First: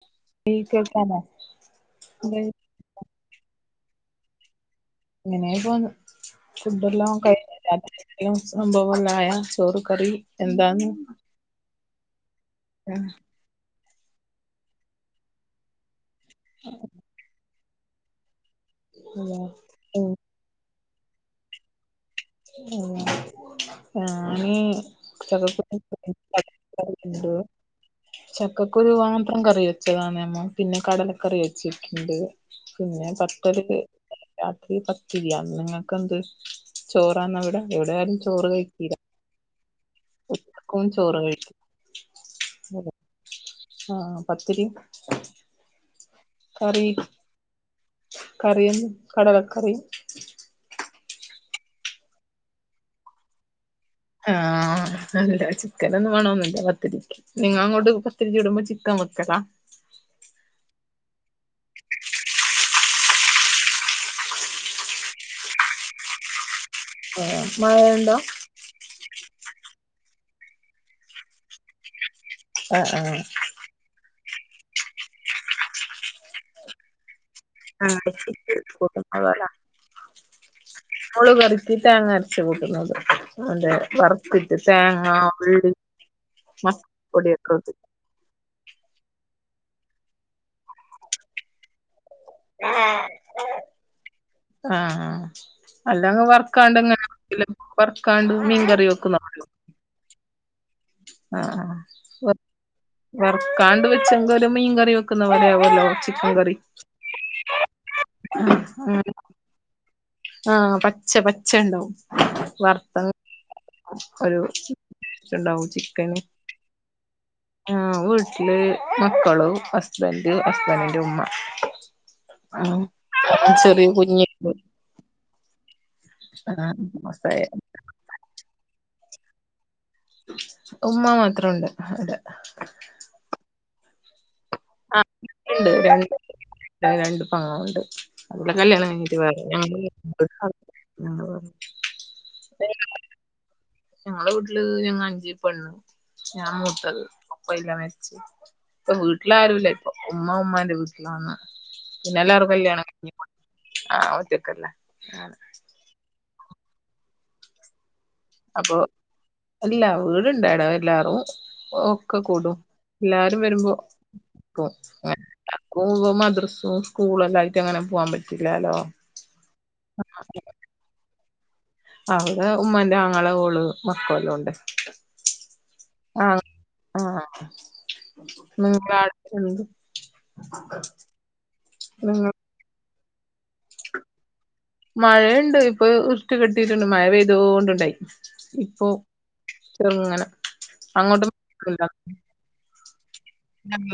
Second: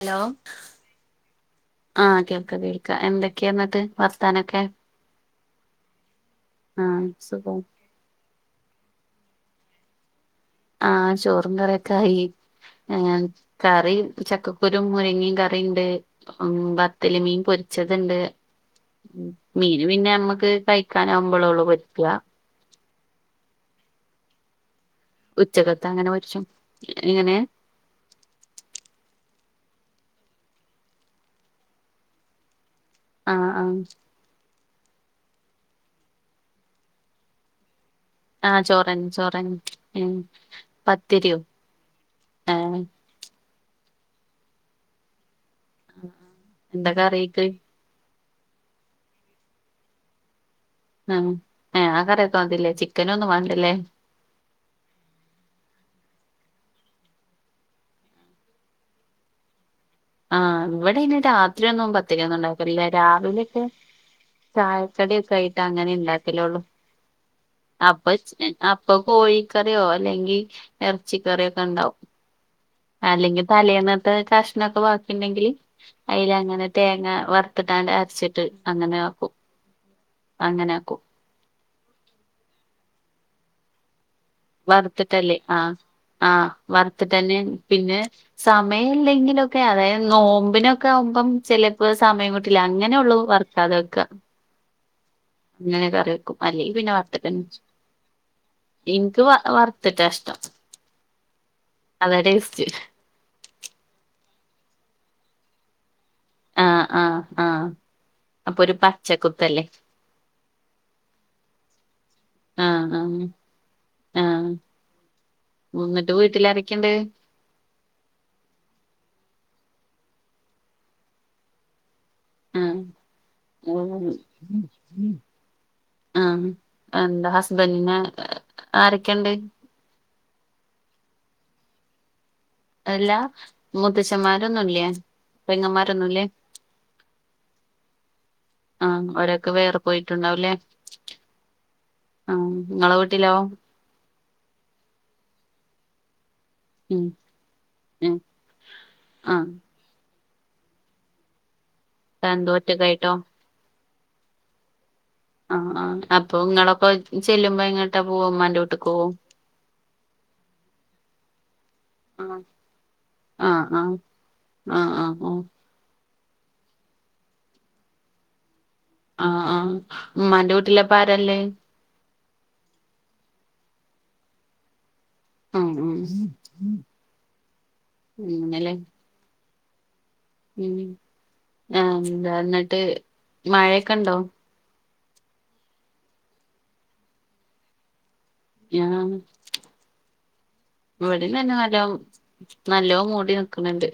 Hello കേൾക്കാമോ ആഹ് കേൾക്കാ കേൾക്കാ എന്തൊക്കെ ന്നിട്ട് വർത്താനൊക്കെ. ങ്ങനെപ്പോവുന്നു ആഹ് ഫുഡെല്ലാം കഴിഞ്ഞ് സുഖം ര ലാ സംഭവെല്ലായാ ചോറ്, കറി. എന്താന്ന് ആഹ് ചോറും കറിയൊക്കെ ആയി ഏഹ്. കറി ചക്കക്കുരു മുരിങ്ങീ കറിണ്ട് ഉം ബത്തല് മീൻ പൊരി ച്ചത്ണ്ട് മീന് പിന്നെ മ്മക്ക് കഴിക്കനാവുമ്പളൊള്ളൂ പൊരിക്കാ. അങ്ങനെ ഞാന്. ഉച്ചക്കത്തെ അങ്ങനെ പൊരിച്ചും എങ്ങനെ ചക്കക്കുരു. [inaudible] ചക്കക്കരു മാത്രം കറി വെച്ചതാണെമോ പിന്നെ കടല കറി വച്ചിട്ട്ണ്ട്. പിന്നെ ആഹ് പത്തല് ആഹ് രാത്രി പത്തിരിയാ നിങ്ങക്ക് എന്ത്. ചോറാന്നവിടെ എവിടൊയാരും ആഹ് ചോറനെ ചോറനെ ഉം ഉച്ചക്കും ചോറ് പത്തിരിയോ കഴിക്കും ഏഹ് ഹാ പത്തിരീം എന്താ കറീം കറിക്ക് കറിയെന്ന് കടലക്കറീം ആഹ് ഏഹ് ആ കറിയൊക്കെ മതില്ലേ ചിക്കനൊന്നും വാണ്ടല്ലേ എഹ്, ആഹ് ല്ല ചിക്കനൊന്നും വേണന്നില്ല പത്തിരിക്ക് നിങ്ങ അങ്ങോട്ട് പത്തിരി ചുടുമ്പോ ചിക്കവെക്കലാ ആഹ് ഇവിടെ അയ്ന് രാത്രി ഒന്നും പത്തിരിയൊന്നും ഉണ്ടാക്കലില്ലാ രാവിലെക്കെ ചായക്കടിയൊക്കെ ആയിട്ട് അങ്ങനെ ണ്ടാക്കലൊള്ളു ആഹ് അപ്പ മഴയുണ്ടോ അപ്പൊ കോഴിക്കറിയോ അല്ലെങ്കി എറച്ചിക്കറിയൊക്കെ ണ്ടാവും ആഹ് ആഹ് അല്ലെങ്കി തലേന്നത്തെ കഷ്ണൊക്കെ വാക്കിണ്ടെങ്കില് അയിലങ്ങനെ തേങ്ങ വർ ത്ത്ട്ടാണ്ട് അരച്ച്ട്ട് അങ്ങനെ ആക്കും അങ്ങനെ ആക്കും ഓള് വെർതീ തേങ്ങ അരച്ച് കൂട്ടുന്നത് അതെ വറ വറുത്തിട്ടല്ലേ ആഹ് ആഹ് വറുത്തിട്ടന്നെ മസാലപ്പൊടിയൊക്കെ ഇട്ട് പിന്നെ സമയം ല്ലെങ്കിലൊക്കെ അതായത് നോമ്പിനൊക്കെ ആവുമ്പം ചെലപ്പം സമയം കിട്ടു ട്ടിലങ്ങനെ ഒള്ളൂ വർക്കാതെക്കാ വെക്കാ ആഹ് അല്ലങ്കെ വെക്കും അല്ലെങ്കിൽ പിന്നെ വർക്കാണ്ട്ങ്ങന വറുത്തിട്ടന്നെ വർക്കാണ്ട് മീൻകറി വെക്കു തേഷ്ട്ടം ആഹ് ആഹ് വെർ വർക്കാണ്ട് വെച്ചെങ്കലും മീൻ കറി വെക്കുന്നപോലെ ആവൊല്ലോ ചിക്കകറി അഹ് അപ്പൊരു പച്ചക്കുത്തല്ലേ ആഹ് പച്ച പച്ച ണ്ടാവും ആഹ് വർത്ത ആഹ് ഒരു ണ്ടാവും ന്നിട്ട് വീട്ടിലാരൊക്കെണ്ട് ആഹ് വീട്ടില് മക്കളും ഹസ്ബന്റ് ഹസ്ബന്റിന്റെഉമ്മ [inaudible] ആഹ് ചെറിയ ഉം കുഞ്ഞ് ആഹ് എന്താ ഹസ്ബൻറിന് ആരൊക്കെണ്ട് ഉമ്മ മാത്ര ഒണ്ട് അവടെ അല്ലാ മുത്തച്ഛന്മാരൊന്നുല്ലെ ആഹ് ഉണ്ട് രണ്ട് പെങ്ങമ്മാരൊന്നുല്ലേ രണ്ട് പെങ്ങള്ണ്ട് അവരെ കല്യാണം ആഹ് കഴിഞ്ഞിട്ട് വേറെ ഓരൊക്കെ പോയിട്ടുണ്ടാവുംല്ലേ [unintelligible] [unintelligible] ആഹ് ഇങ്ങളെ വീട്ടിലോ ഞങ്ങളെ വീട്ടില് ഞങ്ങ അഞ്ച് പെണ്ണ് ഞാൻ മൂത്ത ഉം ഉം [unintelligible] ആഹ് ഇപ്പ ഉമ്മ ഉമ്മാന്റെ വീട്ടിലാന്ന് പിന്നെല്ലാരും താനെന്താ കല്യാണം കഴി ഒറ്റക്കായിട്ടോ ആഹ് ഒറ്റക്കല്ലെ ആഹ് ആഹ് ആഹ് അപ്പൊ ഇങ്ങളൊക്കെ ചെല്ലുമ്പോ എങ്ങോട്ടാ പോവാ ഉമ്മാന്റെ അപ്പൊ വീട്ടികോവോ അല്ല വീടുണ്ടവടെ എല്ലാരും ഓഹ് ഒക്കെ ആഹ് കൂടും എല്ലാരും ആഹ് വരുമ്പോ ആഹ് ആഹ് ആഹ് ആഹ് കോ മദ്രസും സ്കൂള എല്ലാം ആയിട്ട് അങ്ങനെ പോകാൻ പറ്റില്ലാലോ ആഹ് ആഹ് ഉമ്മാന്റെ വീട്ടില് പ്പാരാള്ളേ അവടെ ഉമ്മന്റെ ആങ്ങള ഓള് മക്കെല്ലാം ഉണ്ട് ഉം ഉം ആഹ് ആഹ് അങ്ങനെല്ലേ [unintelligible] [inaudible] ഉം ആഹ് നിങ്ങ എന്താ എന്നിട്ട് മയൊക്കെ ഉണ്ടോ മഴയുണ്ട് ഇപ്പൊ ഇരുട്ട് കെട്ടീട്ടുണ്ട് മഴ പെയ്തോണ്ടുണ്ടായി ഇപ്പൊ ഞാൻ ചേർങ്ങനെ അങ്ങോട്ടും ണ്ട നല്ലോം മൂടി നിക്ക്ണ്ണ്ട്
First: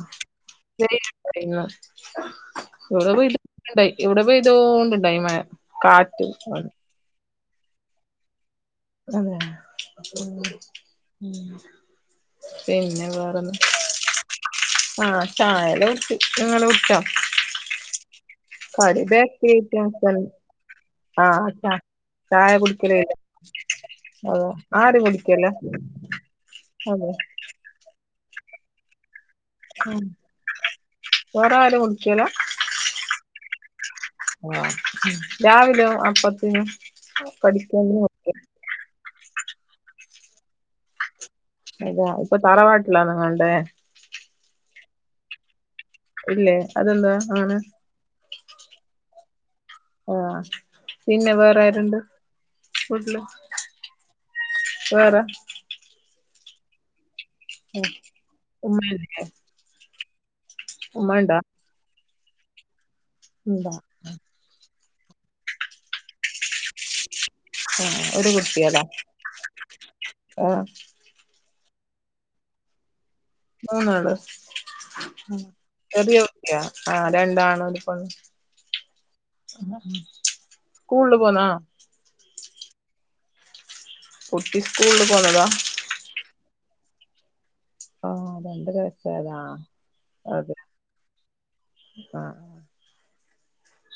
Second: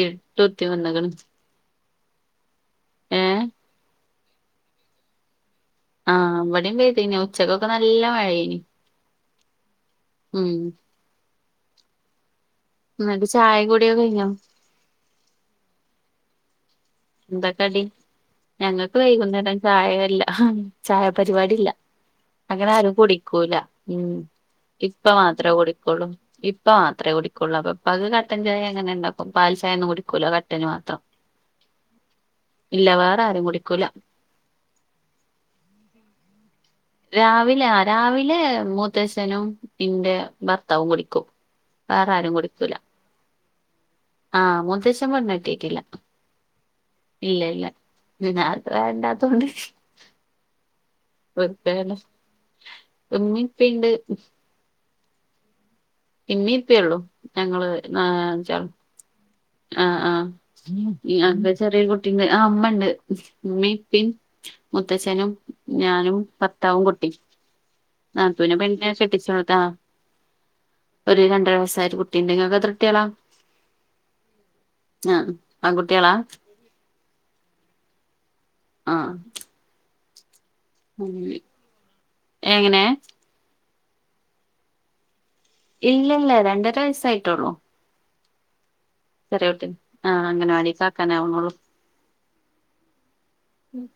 ഇരുട്ട് കുത്തി വന്ന്ക്ണ് പി ഇവിടെ ഇതണ്ടായി ഇവിടെ പേയ്തോണ്ട് ഇണ്ടായി മഴ ആ കാറ്റും ഇവിടീം പെയ്തിന്നു ഉച്ചക്കൊക്കെ നല്ല മഴയേനി അതെ പിന്നെ എന്നിട്ട് വേറെന്താ ചായ കുടിയൊക്കെ കഴിഞ്ഞോ ആഹ് ചായ എല്ലാം കുട്ച്ചി നിങ്ങള് കൂടിച്ചോ എന്താ കടി ഞങ്ങൾക്ക് ബേക്കറി വൈകുന്നേരം ഐറ്റംസ് ചായല്ല ചായ ആഹ് പരിപാടില്ല ചാ ചായ അങ്ങനെ ആരും കുടിക്കലേ ഇല്ല കുടിക്കൂല ഉം അതെ ആരും ഇപ്പ കുടിക്കല്ല മാത്രേ കുടിക്കുള്ളൂ ഇപ്പ അതെ മാത്രേ കുടി ഉള്ള പ്പൊ പ്പാക്ക് കട്ടൻ ചായ അങ്ങനെണ്ടാക്കും പാൽ ചായ ഒന്നും കുടിക്കൂലാ കട്ടന് മാത്രം വേറെ വേറെ കുടിക്കലാ ഇല്ല വേറെ ആരും കുടിക്കൂല ആ രാവിലെ അപ്പത്തിന് രാവിലെ അ കടിക്കന്നെ രാവിലെ മൂത്തച്ചനും ഇന്റെ ഭർത്താവും കുടിക്കും അതേ വേറെ ആരും ഇപ്പൊ തറവാട്ടിലാ നിങ്ങൾ ടെ ആഹ് മൂത്തച്ചൻ പെണ്ണ് കെട്ടിട്ടില്ല ഇല്ലേ അതെന്താ അങ്ങനെ [unintelligible] അത്ര വേണ്ടാത്തോണ്ട് ആഹ് പിന്നെ വേറെ വെറുതെയാണ് ആരുണ്ട് വിട്ട്ല് ഉമ്മി ഇപ്പിണ്ട് വേറെ ഇമ്മിം ഇപ്പിം ഉള്ളൂ ഞങ്ങള് ഉം നാ അഞ്ചാള് [unintelligible] ആഹ് ആഹ് ഇഅ ഉമ്മണ്ടാ ഇൻക്ക് ചെറിയെ കുട്ടിണ്ട് ആ ഉമ്മ ഉണ്ട് ഉമ്മി എന്താ പ്പി മുത്തച്ഛനും ഞാനും ഭർത്താവും കുട്ടിം ആ ഒരു നാത്തൂനെ കുട്ടിയല്ലേ പിന്നെ കെട്ടിച്ചോട്താ ആ ഒരു രണ്ടര വസ്സായ കുട്ടിണ്ട് ഇങ്ങക്ക് എത്ര കുട്ടികളാ മൂന്നാള് ആ ആൺകുട്ടികളാ ചെറിയ കുട്ടിയാ ആ രണ്ടാണ് ഒരു പെണ്ണ് ആ സ്കൂളില് പോന്നാ എങ്ങനെ കുട്ടി സ്കൂളിൽ പോണതാ ഇല്ല ഇല്ല രണ്ടര വയസ്സായിട്ടുള്ളൂ ആഹ് രണ്ടര വയസ്സായതാ ചെറിയ കുട്ടി ആ അതെ അംഗനവാടി കാക്കാൻ ആവണ് ഉള്ളൂ ആ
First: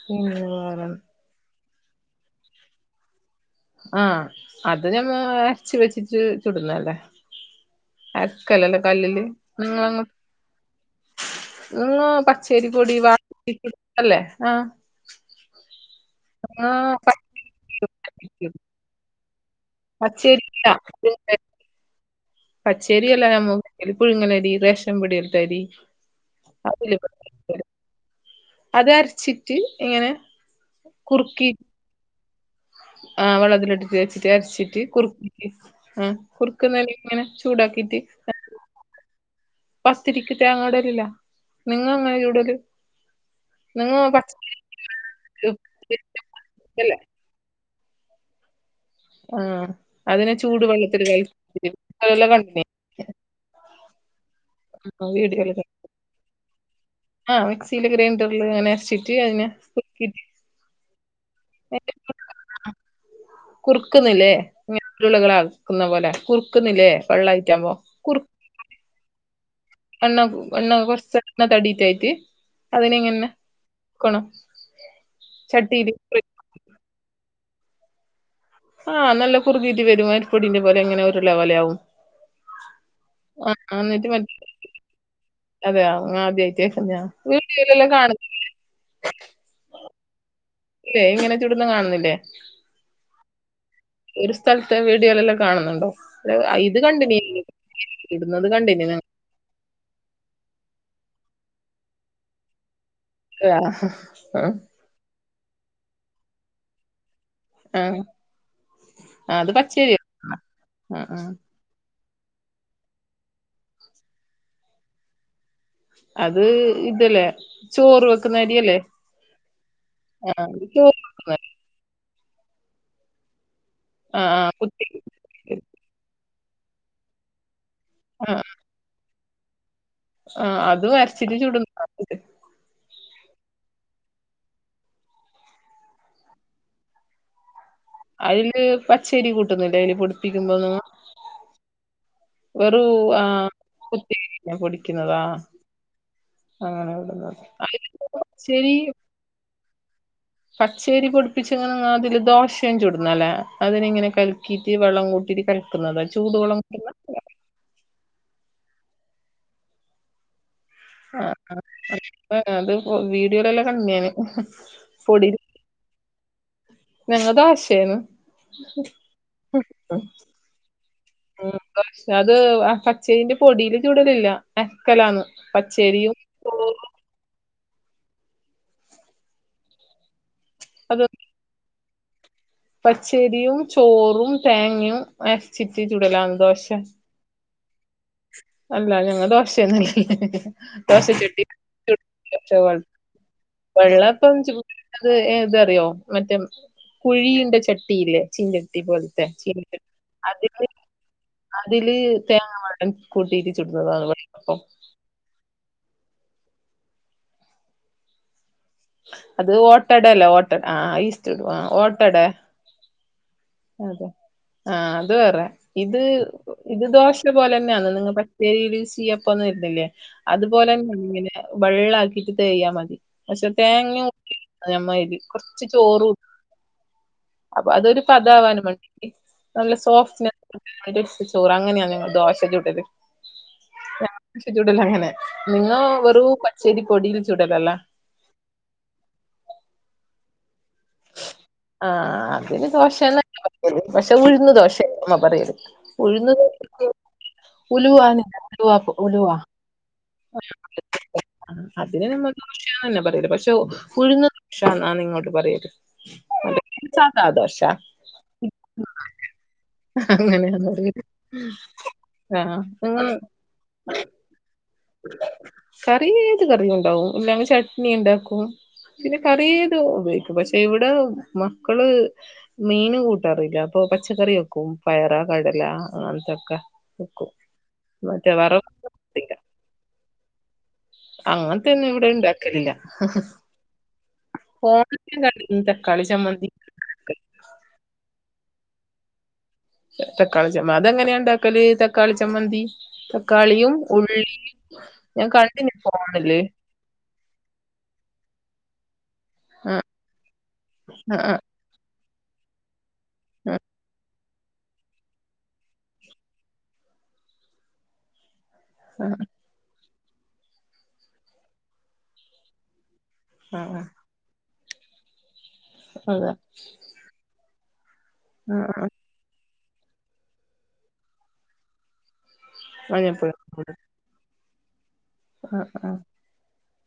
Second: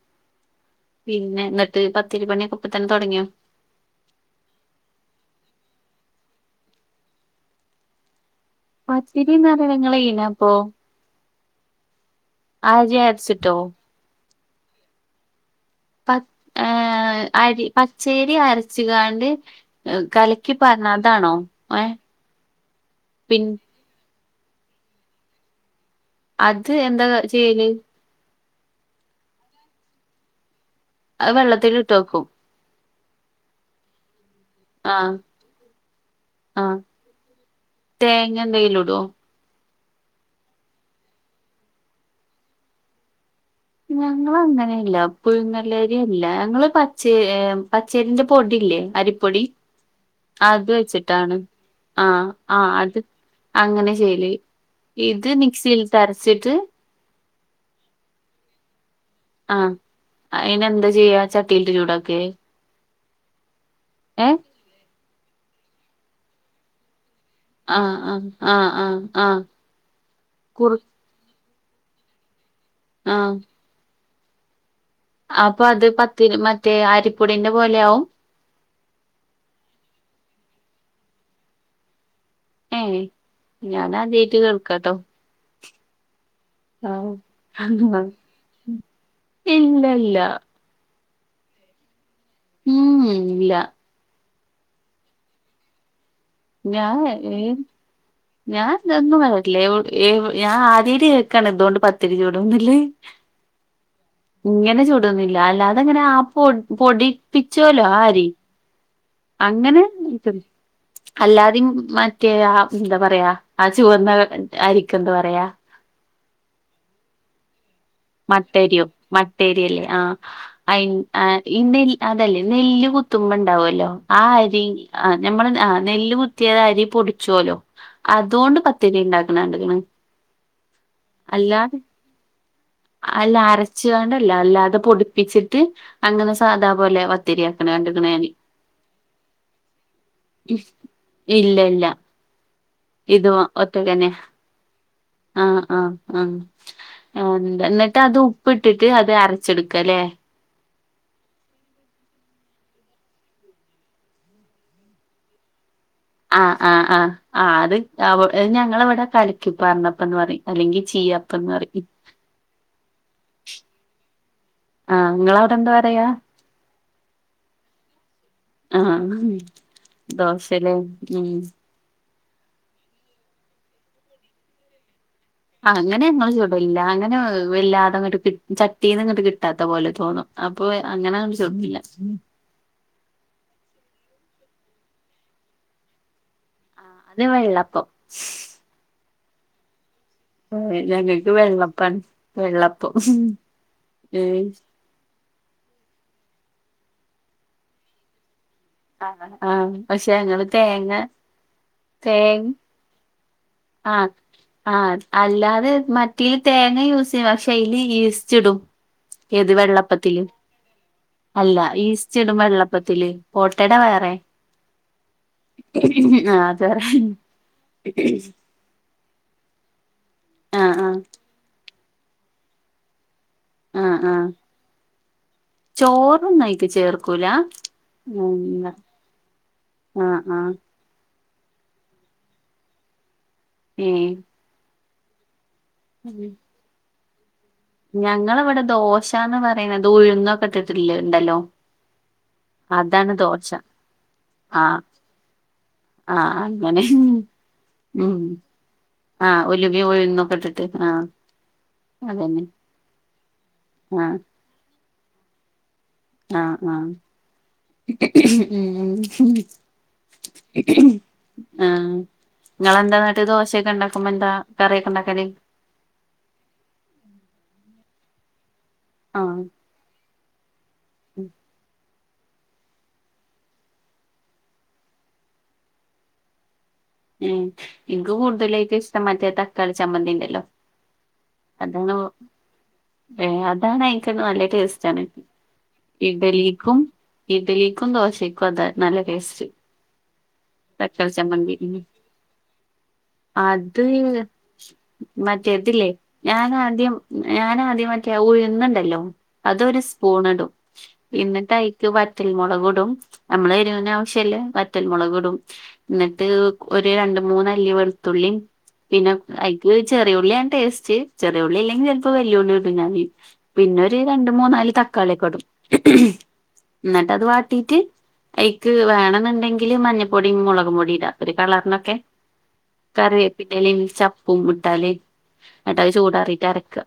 പിന്നെ വേറെ പിന്നെ ന്നെട്ട് പത്തിരി പണിയൊക്കെ ഇപ്പതന്നെ തൊട്ങ്ങിയോ ആ അത് ഞമ്മ അരച്ച് വെച്ചിട്ട് ചുടുന്നല്ലേ അരക്കലല്ലേ കല്ലില് പത്തിരിന്ന് പറയണ നിങ്ങള് നിങ്ങളന്ന് ഇനപ്പോ [unintelligible] പച്ചരി പൊടി അരി വാ അരച്ചിട്ടോ [inaudible] ല്ലേ ആ പ [unintelligible] ഏഹ് അരി പച്ചേരി പച്ചരി അരച്ചുകാണ്ട് കലക്കി പാർന്നു അതാണോ ഏഹ പച്ചേരില്ലാ നമ്മ [inaudible] പുഴുങ്ങന അരി റേഷൻ പിടിയിൽത്തരി അത് എന്താ ചെയ്യല് അത് അരച്ചിട്ട് ഇങ്ങനെ അത് കുറുക്കി വെള്ളത്തില് ഇട്ട് വക്കും ആ വെള്ളത്തിലിട്ടിട്ട് വച്ചിട്ട് അരച്ചിട്ട് ആഹ് കുറുക്ക്‌ ആ കുറുക്കുമാതിരി ഇങ്ങനെ ചൂടാക്കിട്ട് പിന്നെ എന്തെങ്കിലിടുവോ പത്തിരിക്ക് തേങ്ങ ഇടലില്ല നിങ്ങളെങ്ങനാ ചുടല് ഞങ്ങള അങ്ങനെയല്ല പുഴുങ്ങലരി അല്ല ഞങ്ങള് അല്ലേ പച്ചേ പച്ച അരിന്റെ പൊടില്ലേ അരി ആ പൊടി അതിനെ ചൂട് അത് വെള്ളത്തിൽ വെച്ചിട്ടാണ് കളില്ലാം ആഹ് ആ കണ്ടിനെ അത് അങ്ങനെ ചെയല് ഇത് മിക്സിയിലിട്ട് അരച്ചിട്ട് ആഹ് മിക്സിയില് ഗ്രൈൻഡറില് ഇങ്ങനെ അരച്ചി ആഹ്. അയിനെന്താ ചെയ്യാ ചട്ടിലിട്ട് ചൂടാക്കെ? കുറുക്കുന്നില്ലേ ഇങ്ങനെ ഉരുളകളാക്കുന്ന പോലെ കുറുക്കുന്നില്ലേ വെള്ളായി ആഹ് അഹ് ആഹ് അഹ് ആഹ് എണ്ണ കുറു എണ്ണ കൊറച്ച് എണ്ണ തടി തേച്ച് അതിനെ ഇങ്ങനെ ആഹ് കൊണൊ അപ്പൊ അത് പത്തിരി മറ്റേ അരിപ്പൊടിന്റെ പോലെയാവും. ആഹ് നല്ല കുറുകീട്ട് വരും അരിപ്പൊടിന്റെ പോലെ ഇങ്ങനെ ഉരുള പോലെയാവും. ഏഹ്. ആഹ് എന്നിട്ട് ഞാനാദ്യായിട്ട് മറ്റേ കേൾക്കാട്ടോ അതെയോ ആദ്യായിട്ട് കേക്കുന്നയോ ആഹ് [unintelligible] കാണു [unintelligible] ഇല്ല ല്ല ഇല്ലെ ഇങ്ങനെ ചുടുന്ന കാണുന്നില്ലേ ഉം ഉ ഇല്ല ഒരു സ്ഥലത്തെ വീഡിയോലെല്ലാം കാണുന്നുണ്ടോ? ല്ലാ ഇത് ഞാൻ കണ്ടിനില്ലെ ഇടുന്നത് കണ്ടിന്നിക്നൊ ല്ലേ ഓഏയ് ഞാൻ ആദ്യായ്ട്ട് കേക്കാണ് ഇതോണ്ട് പത്തിരി ചൂടുന്നും ഇല്ലെ [unintelligible] അഹ്ഹാ. ടുംന്നില്ലെ. അല്ലാതെങ്ങനാ ആ പൊടി പൊടിപ്പിച്ചോലോ ആ ആഹ് അരി അത് അങ്ങനെ പച്ചരിയാ [unintelligible] ആഹ് ആഹ് അല്ലാതിം മ റ്റേ ആ എന്താ പറയാ ആ ചുവന്ന അരിക്കന്താ പറയാ അത് ഇതല്ലേ ചോറ് വെ മട്ടരിയോ മട്ടരിയല്ലേ ആഹ് ആ അയിൻ ചോറ് ആഹ് ഈ നെൽ അതല്ലേ നെല്ല് കുത്തുമ്പോ ഉണ്ടാവല്ലോ ആ അരി അഹ് ഞമ്മള് ആഹ് നെല്ല് കുത്തിയത് അരി പൊടിച്ചോല്ലോ ആ അതോണ്ട് പത്തിരി ഉണ്ടാക്കണ കണ്ടിക്കിണ്. ആഹ് അതും അരച്ചിട്ട് ചുടും [unintelligible] അല്ല അരച്ച്കാണ്ടല്ല അല്ലാതെ പൊടിപ്പിച്ചിട്ട് അങ്ങനെ സാധാ പോലെ പത്തരിയാക്ണ കണ്ട് അയില് പച്ചരി കൂട്ടുന്നില്ലേ അതില് പൊടിപ്പിക്കുമ്പോന്നും ഇല്ല ഇല്ല ആ ഇത് ഒറ്റക്കന്നെ. കുത്തിരിന്നെ പൊടിക്കുന്നതാ ആഹ് ആഹ് ആഹ് അങ്ങനെ ഇടുന്നത് [unintelligible] അതില് എന്നിട്ട് അത് ഉപ്പിട്ടിട്ട് അത് അരച്ചെടുക്ക ല്ലേ പച്ചേരി പൊടിപ്പിച്ച് ഇങ്ങനെ ആതില് ദോശയും ചൂടുന്നോല്ലേ അതില് ഇങ്ങനെ കലക്കി ഇത്തിരി വെള്ളം കൂട്ടിട്ട് കൽക്കുന്നത ആഹ് ആഹ് ആഹ്. ആഹ് അത് [unintelligible] ഞങ്ങളവടെ കലക്കിപ്പാർന്നപ്പം ന്ന് പറയും അല്ലങ്കി ചീയപ്പംന്ന് പറിം ആഹ് അത് വീഡിയോലെല്ലാം കണ്ടിണ് ഞാന് ആഹ് ഇങ്ങളവ്ടെ എന്താ പറയാ? ഞങ്ങള് ദോശേന്ന് ആഹ് ദോശല്ലേ ഉം ദോശ്ശ അത് ആ പച്ചയിന്റെ പൊടിയില് ചുടലില്ല എക്കലാന്ന് അങ്ങനെ ഞങ്ങളും ചുടല് ല്ല അങ്ങനെ വല്ലാതെ അങ്ങട്ട് കി ചട്ടീന്ന്ങ്ങട്ട് കിട്ടാത്ത പോലെ തോന്നും അപ്പൊ അത് അങ്ങനെ ചുടലില്ല പച്ചരിയും ചോറും തേങ്ങയും അര്ച്ചിട്ട് ചുടലാന്ന് ദോശ ന് വെള്ളപ്പം അല്ലാ ഞങ്ങൾ ദോശെയന്ന [unintelligible] ദോശ ഞങ്ങൾക്ക് ചട്ടി വെള്ളപ്പാണ് [unintelligible] വെള്ളപ്പം വെള്ളയപ്പം ഏഹ് ചു ട്ണത് ഏത് അറിയോ മറ്റേ കുഴീന്റെ ചട്ടിയില്ലേ ചീഞ്ചട്ടി പോൽത്തെ ആഹ് ചീനച്ചട്ടി പക്ഷെ ഞങ്ങള് അതില് തേങ്ങ അതില് തേങ്ങ [unintelligible] കൂട്ടീട്ട് ചുട്വ ആഹ് ആഹ് അല്ലാതെ മറ്റീൽ തേങ്ങ യൂസ് ചെയ്യും പക്ഷെ അയില് യീസ്റ്റിടും അത് ഇത് വെള്ളപ്പത്തില് ഓട്ടടല്ലേ ഓട്ടട ആ ഈസ്റ്റ് ഇടും അല്ല ആ ഓട്ടട ഈസ്റ്റ് ഇടും വെള്ളപ്പത്തിലെ. ഇത് അത് വേറെ. ആഹ് അത് വേറെ ഇത് ആഹ് അത് വേറെ ഇത് ദോശ പോലെ തന്നെയാണ്, ഞങ്ങളെ പച്ചേരിയിൽ യൂസ് ചെയ്യും. ഉപ്പ് ഒന്നും ഇട്ടില്ലേ അതുപോലെ ആഹ് തന്നെ ആഹ് ഇങ്ങനെ വെള്ളാക്കിട്ട് തേയാൽ മതി. പക്ഷെ ആഹ് തേങ്ങയും ആഹ് ഉപ്പും നമ്മള് അതിൽ കൊറച്ച് ചോറ് ചോറൊന്നും അയിക്ക് ചേർക്കൂല അപ്പൊ അതിന്. പതാവാനും ഉം വേണ്ടി നല്ല ആഹ് സോഫ്റ്റ്നസ്. ആഹ് എന്നിട്ട് ചോറ് അങ്ങനെയാണ് ഞങ്ങൾ ദോശ ചുട്ടത്, എന്നും ഏഹ് ദോശ ചുടല് അങ്ങനെ. നിങ്ങള് വെറും പച്ചേരി പൊടിയിൽ ചുടലല്ലേ. ഞങ്ങളിവിടെ ദോശന്ന് പറയണത്, ഉഴുന്നൊക്കെ ഇട്ടിട്ടില്ലേ ഇണ്ടല്ലോ. ആഹ് അതിന് അതാണ് ദോശന്ന് ദോശ അല്ലെ പറയല്, പക്ഷെ ഉഴന്ന് ആഹ് ദോശന്ന് ഉമ്മ പറയല്. ആഹ് അങ്ങനെ ഉം ഉലുവാണ് കിടു അപ്പം. ആഹ് ഉലുവയും ഉഴുന്നും. ഞാൻ വന്നിട്ട് ഉണ്ടാകാം അതിന് നമുക്ക് അതന്നെ ദോശന്ന് തന്നെ പറയല് പക്ഷേ ആഹ് ഉഴുന്ന്. ദോശന്ന് ഇങ്ങോട്ട് പറയല്. ആഹ് ആഹ് മറ്റേ സാദാ ദോശ ഉം ഉം അങ്ങനെയാന്ന് ഉം പറയല് ആഹ് നിങ്ങള് എന്താ എന്നിട്ട് ദോശയൊക്കെ ഉണ്ടാക്കുമ്പോ എന്താ. കറിയൊക്കെ ഉണ്ടാക്കാല്. കറി ഏത് കറിയും ഉണ്ടാവും, ഇല്ലെങ്കിൽ ചട്നി ഉണ്ടാക്കും പിന്നെ ആഹ് കറി ഏതും ഉപയോഗിക്കും. പക്ഷെ ഇവിടെ മക്കള്. മീനും കൂട്ടാറില്ല അപ്പൊ പച്ചക്കറി വെക്കും പയറ് കടല അങ്ങനത്തൊക്കെ. വെക്കും ഉം എനിക്ക് മറ്റേ വറവ് കൂടുതലായിട്ടും ഇഷ്ടം മറ്റേ തക്കാളി ചമ്മന്തി ഉണ്ടല്ലോ. അങ്ങനത്തെയൊന്നും അതാണ് ഇവിടെ ഇണ്ടാക്കലില്ല ഏഹ് അതാണ് ഐറ്റം നല്ല ടേസ്റ്റ് ആണ് ഓണത്തിന് കണ്ടിരുന്നു തക്കാളി ഇഡ്ഡലി. ചമ്മന്തി ക്കും ഇഡലിക്കും ദോശക്കും അതാ നല്ല ടേസ്റ്റ്. തക്കാളി ചമ്മ അതെ തക്കാളി എങ്ങനെയാ ഉണ്ടാക്കല്, ചമ്മന്തി തക്കാളി ചമ്മന്തി തക്കാളിയും ഉള്ളിയും. മറ്റേത്തില്ലേ ഞാൻ ആദ്യം. ഞാൻ ആദ്യം മറ്റേ ഉഴുന്നുയുണ്ടല്ലോ, ആ അതൊരു സ്പൂൺ ഇടും ആ ആ എന്നിട്ട് അതിൽ. എന്നിട്ട് വറ്റൽ മുളക് ഇടും, നമ്മള് ആ എരുവിന് ആവശ്യയുള്ള വറ്റൽ മുളക് ഇടും. എന്നിട്ട് ഒരു രണ്ട് മൂന്ന് അല്ലി വെളുത്തുള്ളി പിന്നെ അത്. ഉപ്പ് ചെറിയുള്ളിയാണ് ടേസ്റ്റ്, ചെറിയുള്ളി ഇല്ലെങ്കിൽ ചിലപ്പോ വലിയ ഉള്ളി ഇടും ഞാൻ ആ ആ പിന്നൊരു. രണ്ട് മൂന്ന് നാല് തക്കാളിയൊക്കെ ഇടും. അതെ എന്നിട്ട് അത് വാട്ടീട്ട് അയിക്ക് ആ വേണമെന്നുണ്ടെങ്കിൽ മഞ്ഞപ്പൊ പൊടിയും മുളക് പൊടിയുടെ ഒരു കളറിനൊക്കെ മഞ്ഞപ്പൊടി കറിവേപ്പില ചപ്പും ഇട്ടാല്. എന്നട്ട് ചൂടാറിയിട്ട് അരയ്ക്കുക.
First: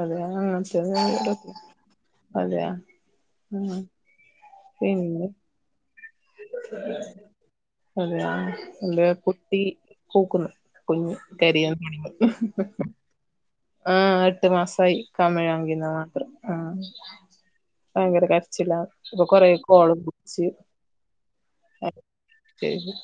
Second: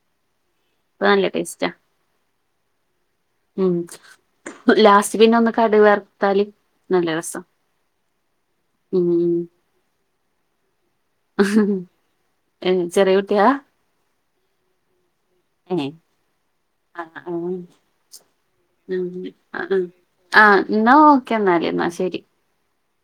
അതെയാ ആഹ് ശരിയാണ് കേട്ടോ ടേസ്റ്റാ അതെയാ. ഉം ലാസ്റ്റ് പിന്നെ ഒന്ന് കടുക് വറുത്ത്. അതെയാ എന്റെ ഉം കുട്ടി പോകുന്നു. കുഞ്ഞ് കരയാന്ന് വിളി വന്ന്, ഏ, ചെറിയ കുട്ടിയാ ആഹ് എട്ടു മാസമായി. കമിഴാന്ന് എങ്കിൽ ഏ മാത്രം ആഹ്. ആ ആ ഉം ഭയങ്കര കരച്ചിലാ ഇപ്പൊ കൊറെ ആ ആ കോളും ആ, വിളിച്ചു. എന്നാ ഓക്കേ എന്നാല് എന്നാ ശരി. ശരി